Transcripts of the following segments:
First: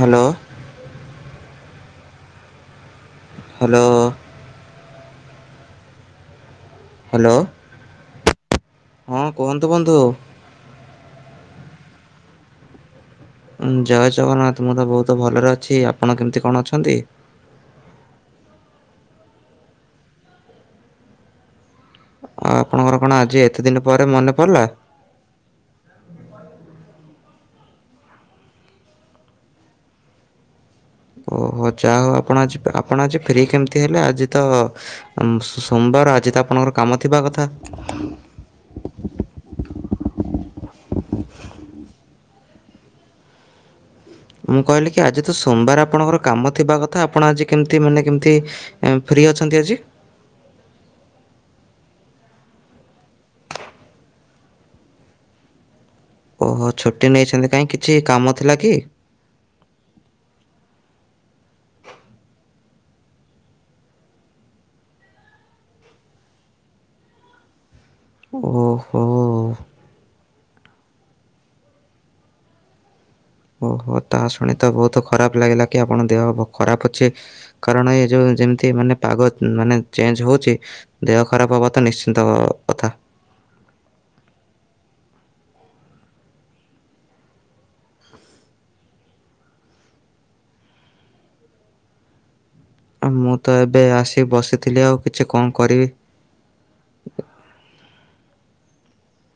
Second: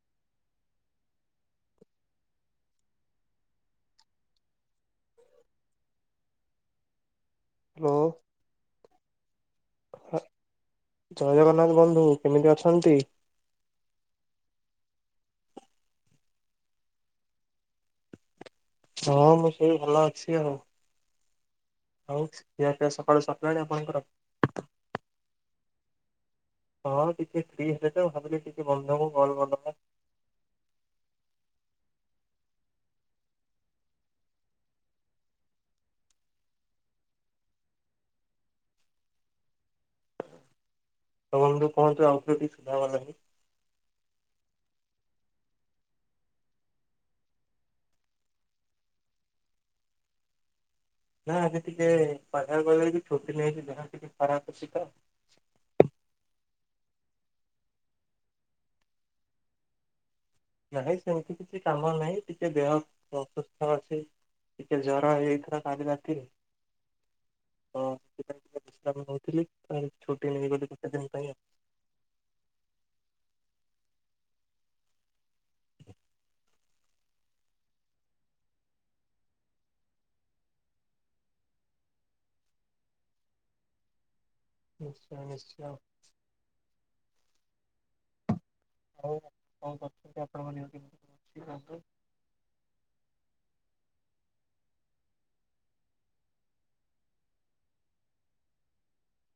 Hello. Hello. [inaudible] Hello. Hello. ହଁ, କୁହନ୍ତୁ ବନ୍ଧୁ ଆଉ। ଜୟ ଜଗନ୍ନାଥ ବନ୍ଧୁ, କେମିତି ଅଛନ୍ତି? ଜୟ ଜଗନ୍ନାଥ, ମୁଁ ତ ବହୁତ୍ ଭଲରେ ଅଛି, ଆପଣ କେମିତି କଣ ଅଛନ୍ତି? ହଁ ମୁଁ ସେଇ ଭଲ ଅଛି ଆଉ। ଆଉ ଆ ଖିଆ ପିଆ ଆପଣଙ୍କର କଣ ସକାଳୁ ଆଜି ସରିଲାଣି ଏତେ ଦିନ ଆପଣଙ୍କର? ପରେ ମନେ ପଡ଼ିଲା। ହଁ ଟିକେ ଫ୍ରି ହେଲେ ତ, ଭାବିଲି ଟିକେ ବନ୍ଧୁଙ୍କୁ କଲ୍ କଦ୍ ବା। ଓହୋ ଯା ହଉ ଆପଣ ଆଜି ଆପଣ ଆଜି ଫ୍ରି କେମିତି ହେଲେ, ଆଜି ତ ସୋମବାର, ଆଜି ତ ଆପଣଙ୍କର କାମ ଥିବା କଥା। ହଁ ବନ୍ଧୁ ପହଞ୍ଚ ଆଉଥରେ ଟିକେ ସୁଧାବା ଲାଗି। ମୁଁ କହିଲି କି ଆଜି ତ ସୋମ୍ବା ର୍ ଆପଣଙ୍କର କାମ ଥିବା କଥା ଆପଣ ଆଜି କେମିତି ମାନେ କେମିତି ଫ୍ରି ଅଛନ୍ତି ଆଜି? ନା ଆଜି ଟିକେ ପାକଗଳେଇ [unintelligible] ଛୁଟି ନେଇଛି ଦେହ ଟିକେ ଖରାପ ଅଛି ତ। ଓହୋ ଛୁଟି ନେଇଛନ୍ତି କାଇଁ କିଛି କାମ ଥିଲା କି? ନାଇଁ ସେମିତି କିଛି କାମ ନାହିଁ, ଟିକେ ଦେହ ଅସୁସ୍ଥ ଅଛି, ଟିକେ ଜର ହେଇଯାଇଥିଲା କାଲି ରାତିରେ। ତ ସେଥିପାଇଁ ଓହୋ ଟେନ ରେ ଗଲି କେତେ ଦିନ ପାଇଁ? [unintelligible] ଓହୋ ତାହା ଶୁଣି ତ ବହୁତ ଖରାପ ଲାଗିଲା କି ତ ଓହୋ ତାସୁଣି ତ ବୋହୁତ ଖରାପ୍ ଲାଗିଲା କି, ଆପଣ ଦେହ ଖରାପ ଅଛି, କାରଣ -ଏ ଯେୋଉ ଯେମିତି ମାନେ ପାଗ ମାନେ ଚେଞ୍ଜ ହଉଛି ଦେହ ଖରାପ ହବା ତ ନିଶ୍ଚିନ୍ତ କଥା। ନିଶ୍ଚୟ ନିଶ୍ଚୟ। [unintelligible] ଆଉ କଣ କର୍ଚ୍ଚନ୍ତି ଆପଣ ମାନେ ଦେହ କେମତି କଣ ଅଛି ବନ୍ଧୁ। [unintelligible] ମୁଁ ତ ଏବେଆସି ବସିଥିଲି ଆଉକିଛି କଣ କରିବି?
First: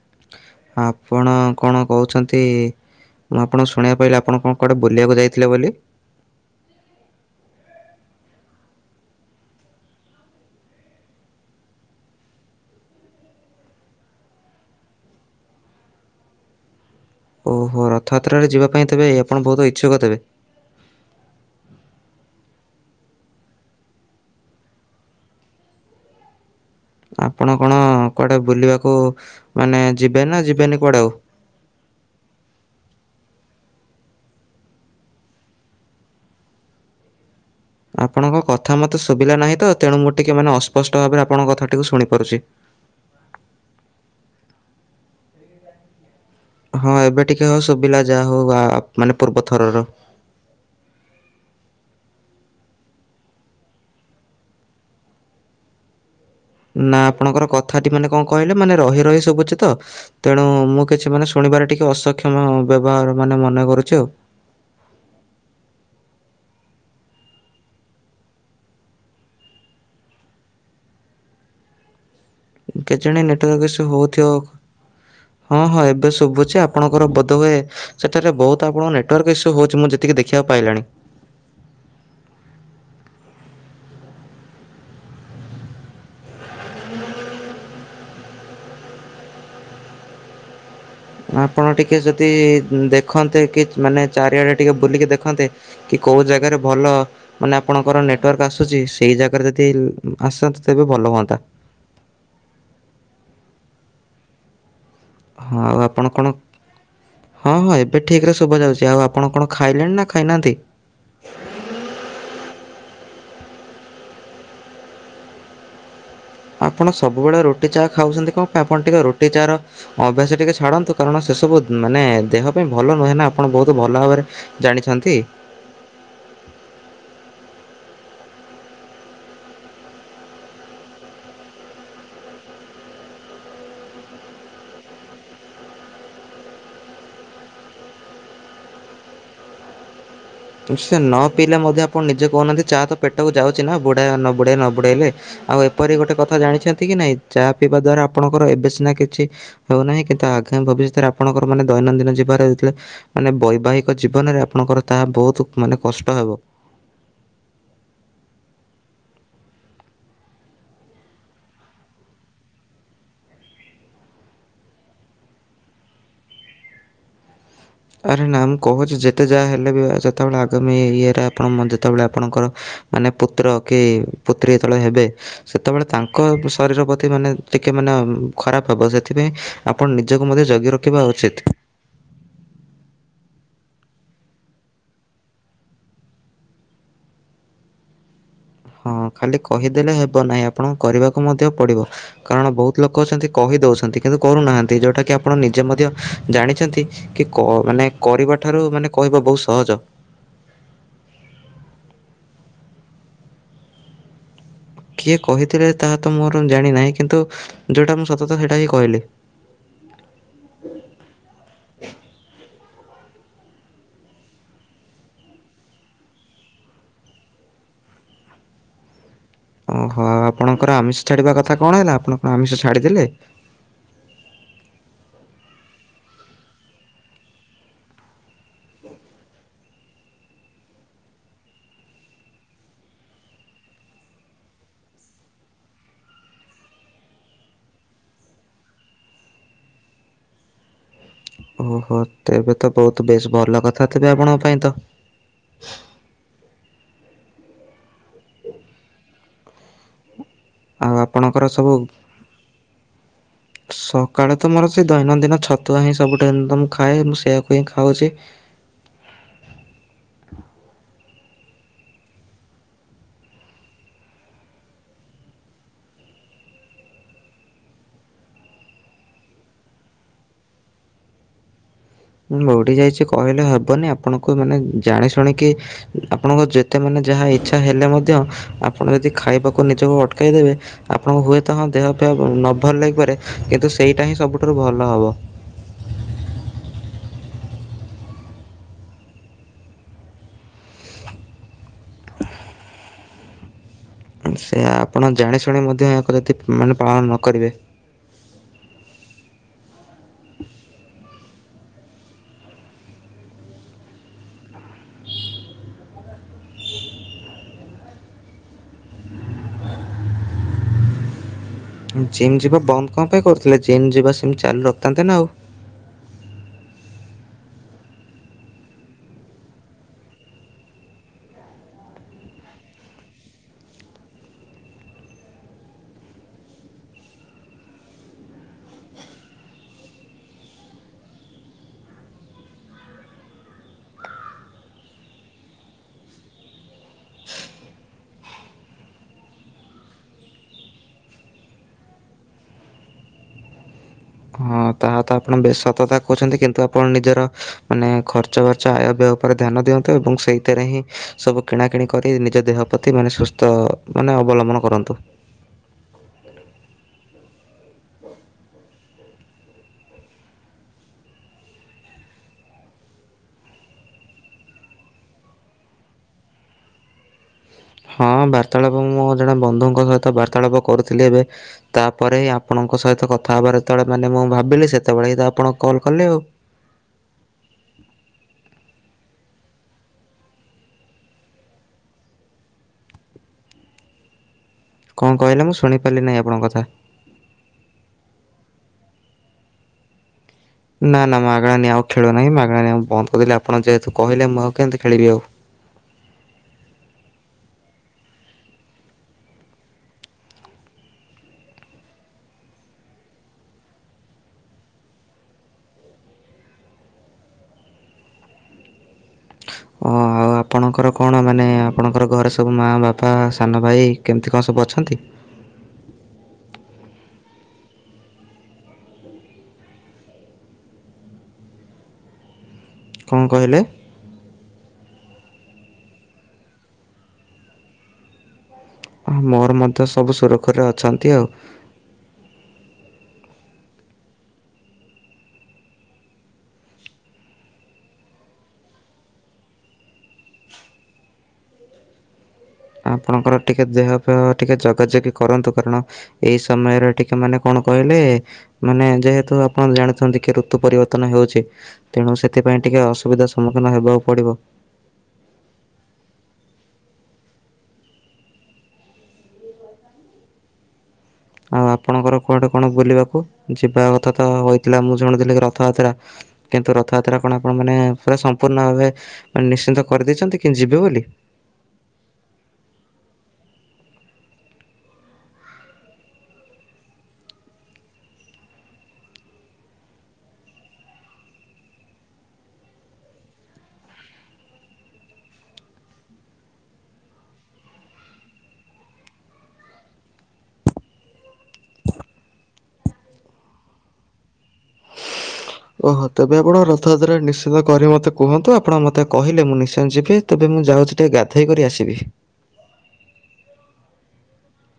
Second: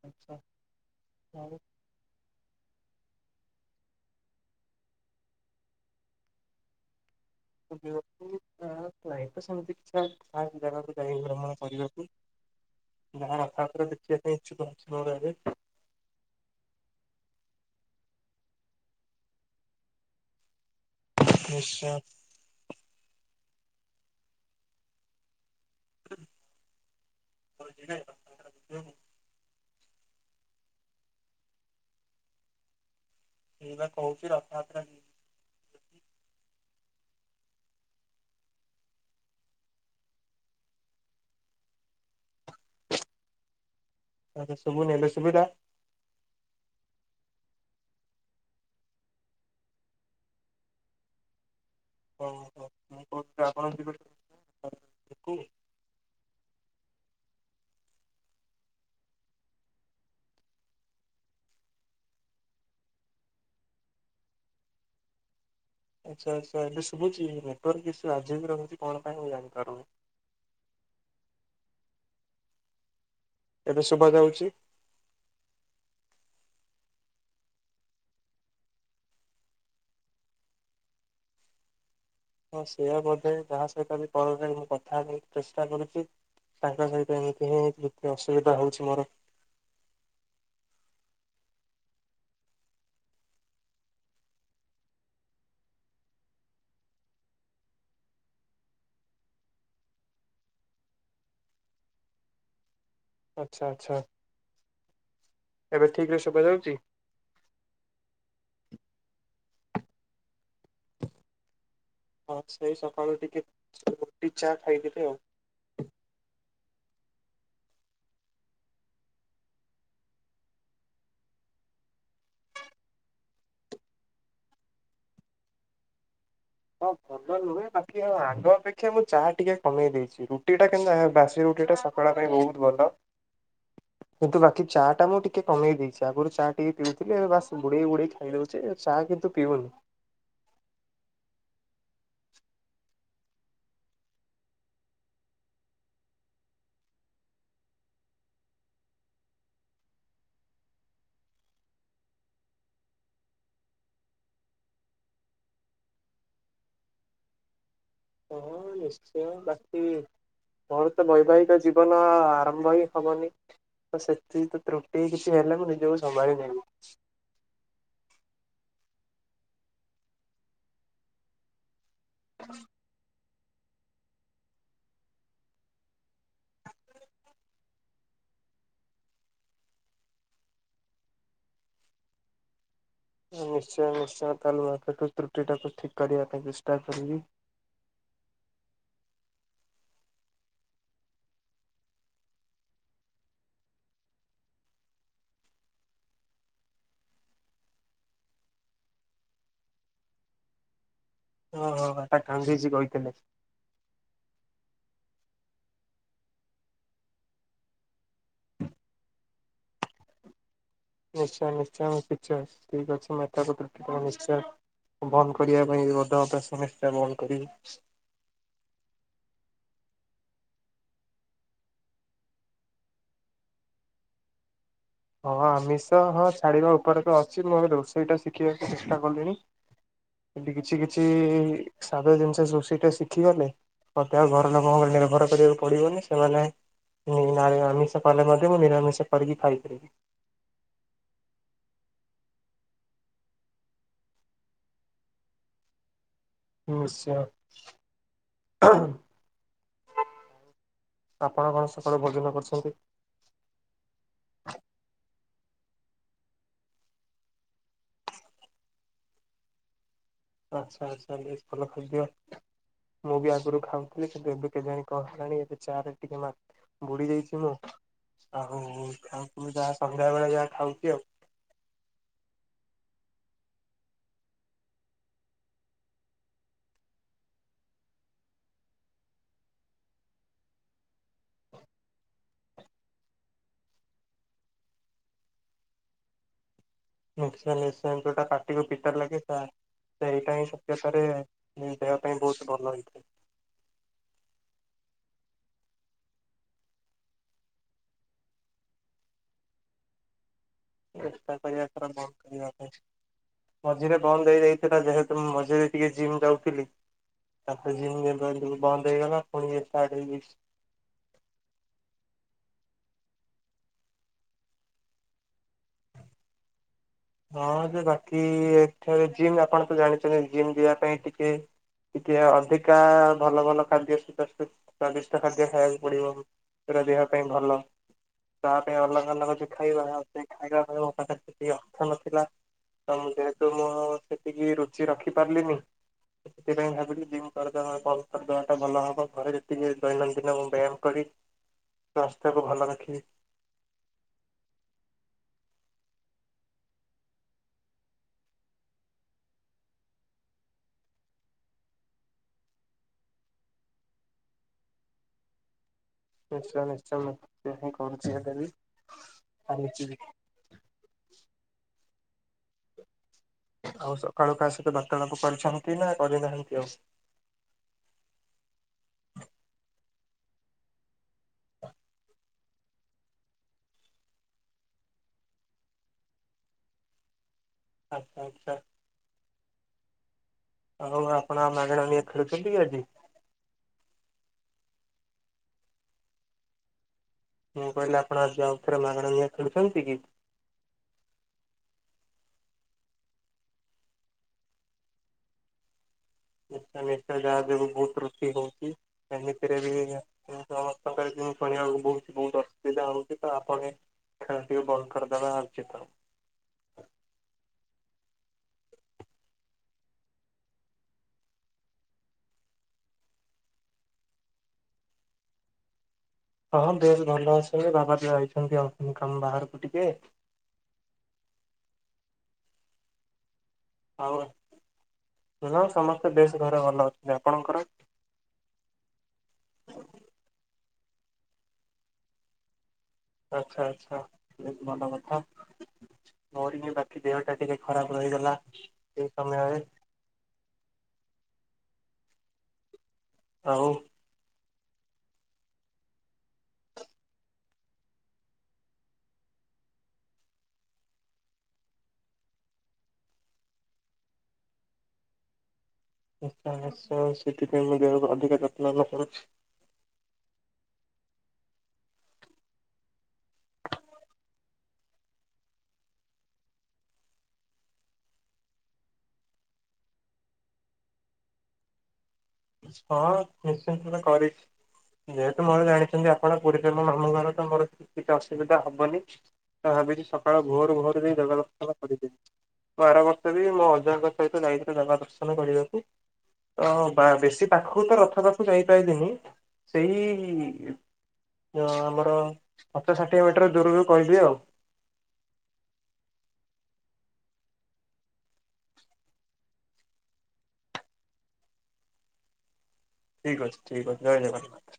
ଆଚ୍ଛା ଆପଣ କଣ କହୁଛନ୍ ନ୍ତି ମୁଁ ଆପଣଙ୍କୁ ଶୁଣିବାକୁ ପାଇିଲି ଆପଣ କଣ କୁଆଡେ ବୁଲିବାକୁ ଯାଇଥିଲେ ବୋଲି? ସେମିତି କିଛି ନାହିଁ ଯାଗାକୁ ଯାଇ ଭ୍ରମଣ କରିବାକୁ ଗାଁ ରଥଯାତ୍ରା ଦେଖିବାକୁ ପାଇଁ ଇଛୁକ ଅଛି ମୋର ଏବେ। ଓ ହୋ ରଥଯାତ୍ରାରେ ଯିବା ପାଇଁ ତେବେ ଆପଣ ବହୁତ ଇଚ୍ଛୁକ ତେବେ। ନିଶ୍ଚୟ। [unintelligible] ଆପଣ କଣ କୁଆଡେ ବୁଲିବାକୁ ମାନେ ଯିବେନାଯିବେନି କୁଆଡେ ଆଉ। ମୁଁ ପା କହୁଛି ରଥଯାତ୍ରା କୁ ନେଇ ଆପଣଙ୍କ କଥାମତେ ଶୁଭିଲାନାହିଁ ତ ତେଣୁ ମୁଁ ଟିକେ ମାନେ ଅସ୍ପଷ୍ଟ ଭାବରେ ଆପଣଙ୍କ କଥାକୁ ଶୁଣି ପାରୁଛି। ତତେଶୁଭୁନି ଏବେ ଶୁଭିଲା। ହଁ ଏବେ ଟିକେ ହଉ ଶୁଭିଲା ଯାହାହଉ ମାନେ ପୂର୍ବ ଥରର। ହଁ ହଁ ମୁଁ କହୁଥିଲି ଆପଣଙ୍କ ଗୋଟେ ଦେବେ। [inaudible] ନା ଆପଣଙ୍କର କଥାଟିମାନେ କଣ କହିଲେ ମାନେ ରହିରହି ସବୁଛିତ ତେଣୁ ମୁଁ କିଛିମାନେ ଶୁଣିବାରେ ଟିକେ ଅସକ୍ଷମ ବ୍ୟବହାରମାନେ ମନେ କରୁଛି ଆଉ। ଆଚ୍ଛା ଆଚ୍ଛା ଏବେ ଶୁଭୁଛି ନେଟୱାର୍କ ଇସୁ ଆଜିବି ରହୁଚି କଣ ପାଇଁ ମୁଁ ଜାଣିପାରୁନି। [unintelligible] ଜଣେ ନେଟୱର୍କ ଏବେ ଇସୁ ଶୁଭା ହଉଥିବ ଯାଉଛି ହଁ ହଁ ଏବେ ଶୁଭୁଚି। ଆପଣଙ୍କର ବୋଧହୁଏ ସେଠାରେ ବହୁତ ଆପଣଙ୍କ ନେଟୱାର୍କ ଇସୁ ହଉଚି ମୁଁ ଯେତିକି ଦେଖିବାକୁ ପାଇଲିଣି। ହଁ ସେଇଆବୋଧେ ଯାହାସହିତ ବି କଲରେ ମୁଁ କଥାହେବା ଚେଷ୍ଟା କରୁଚି ତାଙ୍କ ସହିତ ଏମିତି ହିଁ ଯେତେ ଅସୁବିଧା ହଉଛି ମୋର। ଆପଣ ଟିକେ ଯଦି ଦେଖନ୍ତେ କି ମାନେ ଚାରିଆଡେ ଟିକେ ବୁଲିକି ଦେଖନ୍ତେ କି କୋଉ ଯାଗାରେ ଭଲ ମାନେ ଆପଣଙ୍କର ନେଟୱାର୍କ ଆସୁଚି ସେଇ ଜାଗାରେ ଯଦି ଆସନ୍ତେ ତେବେ ଭଲ ହୁଅନ୍ତା। ଆଚ୍ଛା ଆଚ୍ଛା। ହଁ ଏବେ ଠିକ ରେ ଆପଣକଣ ଶୁଭା ଯାଉଛି? ହଁ ହଁ ଏବେ ଠିକରେ ଶୁଭାଯାଉଛି ଆଉ ଆପଣ କଣ? ଖାଇଲେଣି ନା ଖାଇନାହାନ୍ତି? ହଁ ସେ ସକାଳୁଟିକେ ରୁଟି ଚା ଖାଇଦେବି ଆଉ। ଆପଣ ସବୁବେଳେ ରୁଟି ଚା ଖାଉଚନ୍ତି କଣ ପାଇଁ ଆପଣ ଟିକେ ରୁଟି ଚା ର ଅଭ୍ୟାସ ଟିକେ ଛାଡ଼ନ୍ତୁ କାରଣ ସେ ସବୁ ମାନେ ଦେହ ପାଇଁ ଭଲ ନୁହେଁ ନା ଆପଣ ବହୁତ ଭଲ ଭାବରେ ଜାଣିଛନ୍ତି। ହଁ ଭଲ ନୁହେଁ ବାକି ଆଗ ଅପେକ୍ଷା ମୁଁ ଚା ଟିକେ କମେଇ ଦେଇଚି ରୁଟି ଟା କିନ୍ତୁ ବାସି ରୁଟିଟା ସକାଳ ପାଇଁ ବହୁତ ଭଲ କିନ୍ତୁ ବାକି ଚା ଟା ମୁଁ ଟିକେ କମେଇ ଦେଇଚି ଆଗରୁ ଚା ଟିକେ ପିଉଥିଲି ବାସ୍ ବୁଡ଼େଇ ବୁଡେଇ ଖାଇଦଉଚି ଚା କିନ୍ତୁ ପିଉନି। ସେ ନ ପିଇଲେ ମଧ୍ୟ ଆପଣ ନିଜେ କହୁନାହାନ୍ତି ଚା ତ ପେଟକୁ ଯାଉଚି ନା ବୁଡା ନ ବୁଡ଼େ ନ ବୁଡେଇଲେ ଆଉ ଏପରି ଗୋଟେ କଥା ଜାଣିଛନ୍ତି କି ନାଇଁ ଚା ପିଇବା ଦ୍ଵାରା ଆପଣଙ୍କର ଏବେ ସିନା କିଛି ହେଉନାହିଁ କିନ୍ତୁ ଆଗାମୀ ଭବିଷ୍ୟତରେ ଆପଣଙ୍କର ମାନେ ଦୈନନଦିନ ଜୀବନ ହେଲେ ମାନେ ବୈବାହିକ ଜୀବନରେ ଆପଣଙ୍କର ତାହା ବହୁତ। [unintelligible] ମାନେ କଷ୍ଟ ହେବ। ହଁ ନିଶ୍ଚୟ ବାକି ମୋର ତ ବୈବାହିକ ଜୀବନ ଆରମ୍ଭ ହିଁ ହବନି ତ ସେଥି ତ୍ରୁଟି କିଛି ହେଲେ ମୁଁ ନିଜକୁ ସମ୍ଭାଳି ନେବି। ଆରେ ନା ମୁଁ କହୁଚି ଯେତେ ଯାହା ହେଲେ ବି ସେତେବେଳେ ଆଗାମି ଇଏରେ ଆପଣମ ଯେ ସେତେବେଳେ ଆପଣଙ୍କର ମାନେ ପୁ ପୁତ୍ର କି ପୁତ୍ରୀ ଯେତେବେଳେ ହେବେ ସେତେବେଳେ ତାଙ୍କ ଶରୀରପ୍ରତି ମାନେ ଟିକେମାନେ ଖରାପ ହବ ସେଥିପାଇଁ ଆପଣ ନିଜକୁ ମଧ୍ୟ ଜଗି ରଖିବା ଉଚିତ। ନିଶ୍ଚୟ ନିଶ୍ଚୟ ତାହେଲେ ମାକେର୍ଟ ରୁ ତ୍ରୁଟି ଟାକୁ ଠିକ କରିବା ପାଇଁ ଚେଷ୍ଟା କରିବି। ହଁ ଖାଲି କହିଦେଲେ ହେବ ନାହିଁ ଆପଣ କରିବାକୁ ମଧ୍ୟ ପଡିବ କାରଣ ବହୁତ ଲୋକ ଅଛନ୍ତି କହିଦଉଛନ୍ତି କିନ୍ତୁ କରୁନାହାନ୍ତି ଯୋଉଟା କି ଆପଣ ନିଜେ ମଧ୍ୟ ଜାଣିଛନ୍ତି କି କ ମାନେ କରିବା ଠାରୁ ମାନେ କହିବା ବହୁତ ସହଜ। ଓ ହୋ ଗାନ୍ଧୀଜୀ କହିଥିଲେ। କିଏ କହିଥିଲେ ତାହା ତ ମୋର ଜାଣିନାହିଁ କିନ୍ତୁ ଯୋଉଟା ମୁଁ ସତତ ସେଇଟା ହିଁ କହିଲି। ନିଶ୍ଚୟ ନିଶ୍ଚୟ ମୁଁ ପିଛେ ଠିକ ଅଛି ମୁଁ [unintelligible] ତ୍ରୁଟି ତମ ନିଶ୍ଚୟ ବନ୍ଦ କରିବା ପାଇଁ ବଧ ଅଭ୍ୟାସ ନିଶ୍ଚୟ ବନ୍ଦ କରିବି। ଓ ହୋ ଆପଣଙ୍କର ଆମିଷ ଛାଡିବା କଥା କଣ ହେଲା ଆପଣଙ୍କ ଆମିଷ ଛାଡ଼ିଦେଲେ? ହଁ ଆମିଷ ହଁ ଛାଡ଼ିବା ଉପରେ ତ ଅଛି ମୁଁ ଏବେ ରୋଷେଇଟା ଶିଖିବାକୁ ଚେଷ୍ଟା କଲିଣି କିଛି କିଛି ସାଧା ଜିନିଷ ରୋଷେଇଟା ଶିଖିଗଲେ ମତେ ଆଉ ଘର ଲୋକଙ୍କର ନିର୍ଭର କରିବାକୁ ପଡ଼ିବନି ସେମାନେ ଆମିଷ କଲେ ମଧ୍ୟ ମୁଁ ନିରାମିଷ କରିକି ଖାଇପାରିବି। ଓ ହୋ ତେବେ ତ ବହୁତ ବେଶ ଭଲ କଥା ତେବେ ଆପଣଙ୍କ ପାଇଁ ତ। ନିଶ୍ଚୟ। ଆଉ ଆପଣ ଆପଣଙ୍କର କଣ ସବୁ ସକାଳୁ ଭୋଜନ କରୁଛନ୍ତି? ସକାଳୁ ତ ମୋର ସେଇ ଦୈନଦିନ ଛତୁଆ ହିଁ ସବୁ ଦିନ ତ ମୁ ଖାଏ ମୁ ସେୟାକୁ ହିଁ ଖାଉଚି। ଆଚ୍ଛା ଆଚ୍ଛା ବେଶ ଭଲ ଖାଦ୍ୟ ମୁଁ ବି ଆଗରୁ ଖାଉଥିଲି କିନ୍ତୁ ଏବେ କେଜାଣି କଣ ହେଲାଣି ଏବେ ଚା ରେ ଟିକେ ମା ବୁଡିଯାଇଚି ମୁଁ ଆଉ ଯାହା ସନ୍ଧ୍ୟା ବେଳେ ଯାହା ଖାଉଚି ଆଉ। ଲୋଡି ଯାଇଚି କହିଲେ ହବନି ଆପଣଙ୍କୁ ମାନେ ଜାଣି ଶୁଣିକି ଆପଣଙ୍କ ଯେତେ ମାନେ ଯାହା ଇଛା ହେଲେ ମଧ୍ୟ ଆପଣ ଯଦି ଖାଇବାକୁ ନିଜକୁ ଅଟକେଇଦେବେ ଆପଣଙ୍କୁ ହୁଏତ ହଁ ଦେହ ଫେହ ନ ଭଲ ଲାଗିପାରେ କିନ୍ତୁ ସେଇଟା ହିଁ ସବୁଠାରୁ ଭଲ ହବ। ନିଶ୍ଚୟ ନିଶ୍ଚୟ ଯୋଉଟା ପାଟିିକୁ ପିତା ଲାଗେ ସେଟା ସେଇଟା ହିଁ ସତ୍ୟତାରେ ହିଁ ଦେହ ପାଇଁ ବହୁତ ଭଲ ହେଇଥାଏ। ସେ ଆପଣ ଜାଣି ଶୁଣି ମଧ୍ୟ ୟାକୁ ଯଦି ମାନେ ପାଳନ ନ କରିବେ। ଚେଷ୍ଟା କରିବା ଏଥର ବନ୍ଦ କରିବା ପାଇଁ ମଝିରେ ବନ୍ଦ ହେଇଯାଇଥିଲା ଯେହେତୁ ମୁଁ ମଝିରେ ଟିକେ ଜିମ୍ ଯାଉଥିଲି ତାପରେ ଜିମ୍ ଯେବେଠୁ ବନ୍ଦ ହେଇଗଲା ପୁଣି ଇଏ ଷ୍ଟାର୍ଟ ହେଇଯାଇଛି। ଜିମ୍ ଯିବା ବନ୍ଦ କଣ ପାଇଁ କରୁଥିଲେ ଜିମ୍ ଯିବା ସେମିତି ଚାଲୁ ରଖିଥାନ୍ତେ ନା ଆଉ। ହଁ ଯେ ବାକି ଏଠାରେ ଜିମ୍ ଆପଣ ତ ଜାଣିଛନ୍ତି ଜିମ୍ ଯିବା ପାଇଁ ଟିକେ ଟିକେ ଅଧିକା ଭଲ ଭଲ ଖାଦ୍ୟ ସୁଦଷ୍ଟିତ ସ୍ଵାଦିଷ୍ଟ ଖାଦ୍ୟ ଖାଇବାକୁ ପଡିବ ଯୋଉରା ଦେହ ପାଇଁ ଭଲ ତା ପାଇଁ ଅଲଗା ଅଲଗା ଯୋଉ ଖାଇବା ଖାଇବା ପାଇଁ ମୋ ପାଖରେ ସେତିକି ଅ ର୍ଥ ନଥିଲା ତ ମୁ ଯେହେତୁ ମୁଁ ସେତିକି ରୁଚି ରଖି ପାରିଲିନି ସେଥିପାଇଁ ଭାବିଲି ଜିମ୍ କରିଦବା ବନ୍ଦ କରିଦବା ଟା ଭଲ ହବ ଘରେ ଯେତିକି ଦୈନନ୍ଦିନ ମୁଁ ବ୍ୟାୟାମ କରି ସ୍ୱାସ୍ଥ୍ୟକୁ ଭଲ ରଖିବି। ହୁଁ ତାହା ତ ଆପଣ ବେଶ ସତ କହୁଛନ୍ତି କିନ୍ତୁ ଆପଣ ନିଜର ମାନେ ଖର୍ଚ୍ଚ ବାର୍ଚ୍ଚ ଆୟବେୟ ଉପରେ ଧ୍ୟାନ ଦିଅନ୍ତୁ ଏବଂ ସେଇଥିରେ ହିଁ ସବୁ କିଣାକିଣି କରି ନିଜ ଦେହ ପ୍ରତି ମାନେ ସୁସ୍ଥ ମାନେ ଅବଲମ୍ବନ କରନ୍ତୁ। ନିଶ୍ଚୟ ନିଶ୍ଚୟ ମୁଁ ଏହା ହିଁ କରୁଛି ଏବେ ବି ଚାଲିଚି ବି। ଆଉ ସକାଳୁ କାହା ସହିତ ବାର୍ତ୍ତାଳାପ କରିଛନ୍ତି ନା କରିନାହାନ୍ତି ଆଉ? ହଁ ବାର୍ତାଳାପ ମୁଁ ଜଣେ ବନ୍ଧୁଙ୍କ ସହିତ ବାର୍ତାଳାପ କରୁଥିଲି ଏବେ ତାପରେ ହିଁ ଆପଣଙ୍କ ସହିତ କଥା ହେବାର ଯେତେବେଳେ ମାନେ ମୁଁ ଭାବିଲି ସେତେବେଳେ ହିଁ ତ ଆପଣଙ୍କୁ କଲ୍ କଲେ ଆଉ। ଆଛା ଆଛା ଆଉ ଆପଣ ମାଗଣା ଗେମ୍ ଖେଳୁଛନ୍ତି କି ଆଜି? କଣ କହିଲେ ମୁଁ ଶୁଣିପାରିଲି ନାହିଁ ଆପଣଙ୍କ କଥା। ମୁଁ କହିଲି ଆପଣ [unintelligible] ମାଗଣା [unintelligible] ଖେଳୁଛନ୍ତି କି? ନା ନା ମାଗଣାଣିଆ ଆଉ ଖେଳୁନାହିଁ ମାଗଣାଣିଆ ବନ୍ଦ କରିଦେଲି ଆପଣ ଯେହେତୁ କହିଲେ ମୁଁ ଆଉ କେମିତି ଖେଳିବି ଆଉ। ନିଶ୍ଚୟ ନିଶ୍ଚୟ ଯାହା ଯୋଗୁଁ ବହୁତ ତୃଟି ହଉଛି ଏମିତିରେ ବି ସମସ୍ତଙ୍କର ଜ୍ୱାଇଁପାଣିଆକୁ ବହୁତ ବହୁତ ଅସୁବିଧା ହଉଛି ତ ଆପଣ ଏଟାକୁ ଟିକେ ବନ୍ଦ କରିଦବା ଉଚିତ। ଓ ଆଉ ଆପଣଙ୍କର କଣ ମାନେ ଆପଣଙ୍କର ଘରେ ସବୁ ମାଆ, ବାପା, ସାନ ଭାଇ କେମିତି କଣ ସବୁ ଅଛନ୍ତି? ହଁ ବେଶ୍ ଭଲ ଅଛନ୍ତି। ବାବା ଟିକେ ଯାଇଛନ୍ତି ଆଉ କଣ କାମ ବାହାରକୁ ଟିକେ। କଣ କହିଲେ? ଆଉ, ନା ସମସ୍ତେ ବେଶ୍ ଘରେ ଭଲ ଅଛନ୍ତି। ଆପଣଙ୍କର? ତି ଆଉ। ଆଚ୍ଛା ଆଚ୍ଛା ବହୁତ ଭଲ କଥା ମୋର ହି ବାକି ଦେହ ଟା ଟିକେ ଖରାପ ରହିଗଲା ସେଇ ସମୟରେ। ଆପଣଙ୍କର ଆଉ ଟିକେ ଦେହ ଫେହ ଟିକେ ଯଗାଯଗି କରନ୍ତୁ କାରଣ ଏଇ ସମୟରେ ଟିକେ ମାନେ କଣ କହିଲେ ମାନେ ଯେହେତୁ ଆପଣ ଜାଣିଛନ୍ତି କି ଋତୁ ପରିବର୍ତ୍ତନ ହେଉଛି ତେଣୁ ସେଥିପାଇଁ ଟିକେ ଅସୁବିଧା ସମ୍ମୁଖୀନ ହେବାକୁ ପଡିବ। ନିଶ୍ଚୟ ନିଶ୍ଚୟ ସେଥିପାଇଁ ମୁଁ ଦେହକୁ ଅଧିକା ଯତ୍ନ ନ କରୁଛି। ଆଉ ଆପଣଙ୍କର କୁଆଡେ କଣ ବୁଲିବାକୁ ଯିବା କଥା ତ ହୋଇଥିଲା। ମୁଁ ଶୁଣୁଥିଲି କି ରଥଯାତ୍ରା କିନ୍ତୁ ରଥଯାତ୍ରା କଣ ଆପଣ ମାନେ ପୁରା ସମ୍ପୂର୍ଣ୍ଣ ଭାବେ ମାନେ ନିଶ୍ଚିନ୍ତ କରିଦେଇଛନ୍ତି କି ଯିବେ ବୋଲି? ହଁ ନିଶ୍ଚିନ୍ତ ତ କରିଛି ଯେହେତୁ ମୋର ଜାଣିଛନ୍ତି ଆପଣ ପୁରୀରେ ମୋ ମାମୁଁ ଘର ତ ମୋର କିଛିବି ଅସୁବିଧା ହବନି। ତ ଭାବିଛି ସକାଳ ଭୋରୁ ଭୋରୁ ଯାଇ ଜଗା ଦର୍ଶନ କରିଦେବି। ମୁଁ ଆର ବର୍ଷ ବି ମୋ ଅଜାଙ୍କ ସହିତ ଯାଇଥିଲି ଜଗା ଦର୍ଶନ କରିବାକୁ ତ ବା ବେଶୀ ସେଇ ପାଖକୁ ତ ରଥ ପାଖକୁ ଯାଇପାଇଲିନି ସେଇ-ଇ-ଇ-ଇ ଅ ଆମର ପଞ୍ଚ ଷାଠିଏ ମିଟର ଦୂରରୁ କହିବି ଆଉ। ଓହୋ ତେବେ ଆପଣ ରଥଯାତ୍ରାରେ ନିଶ୍ଚିନ୍ତ କରି ମତେ କୁହନ୍ତୁ ଆପଣ ମତେ କହିଲେ ମୁଁ ନିଶ୍ଚୟ ଯିବି। ତେବେ ମୁଁ ଯାଉଛି ଟିକେ ଗାଧେଇ କରି ଆସିବି। ଠିକ ଅଛି ଠିକ ଅଛି ଜୟ ଜଗନ୍ନାଥ।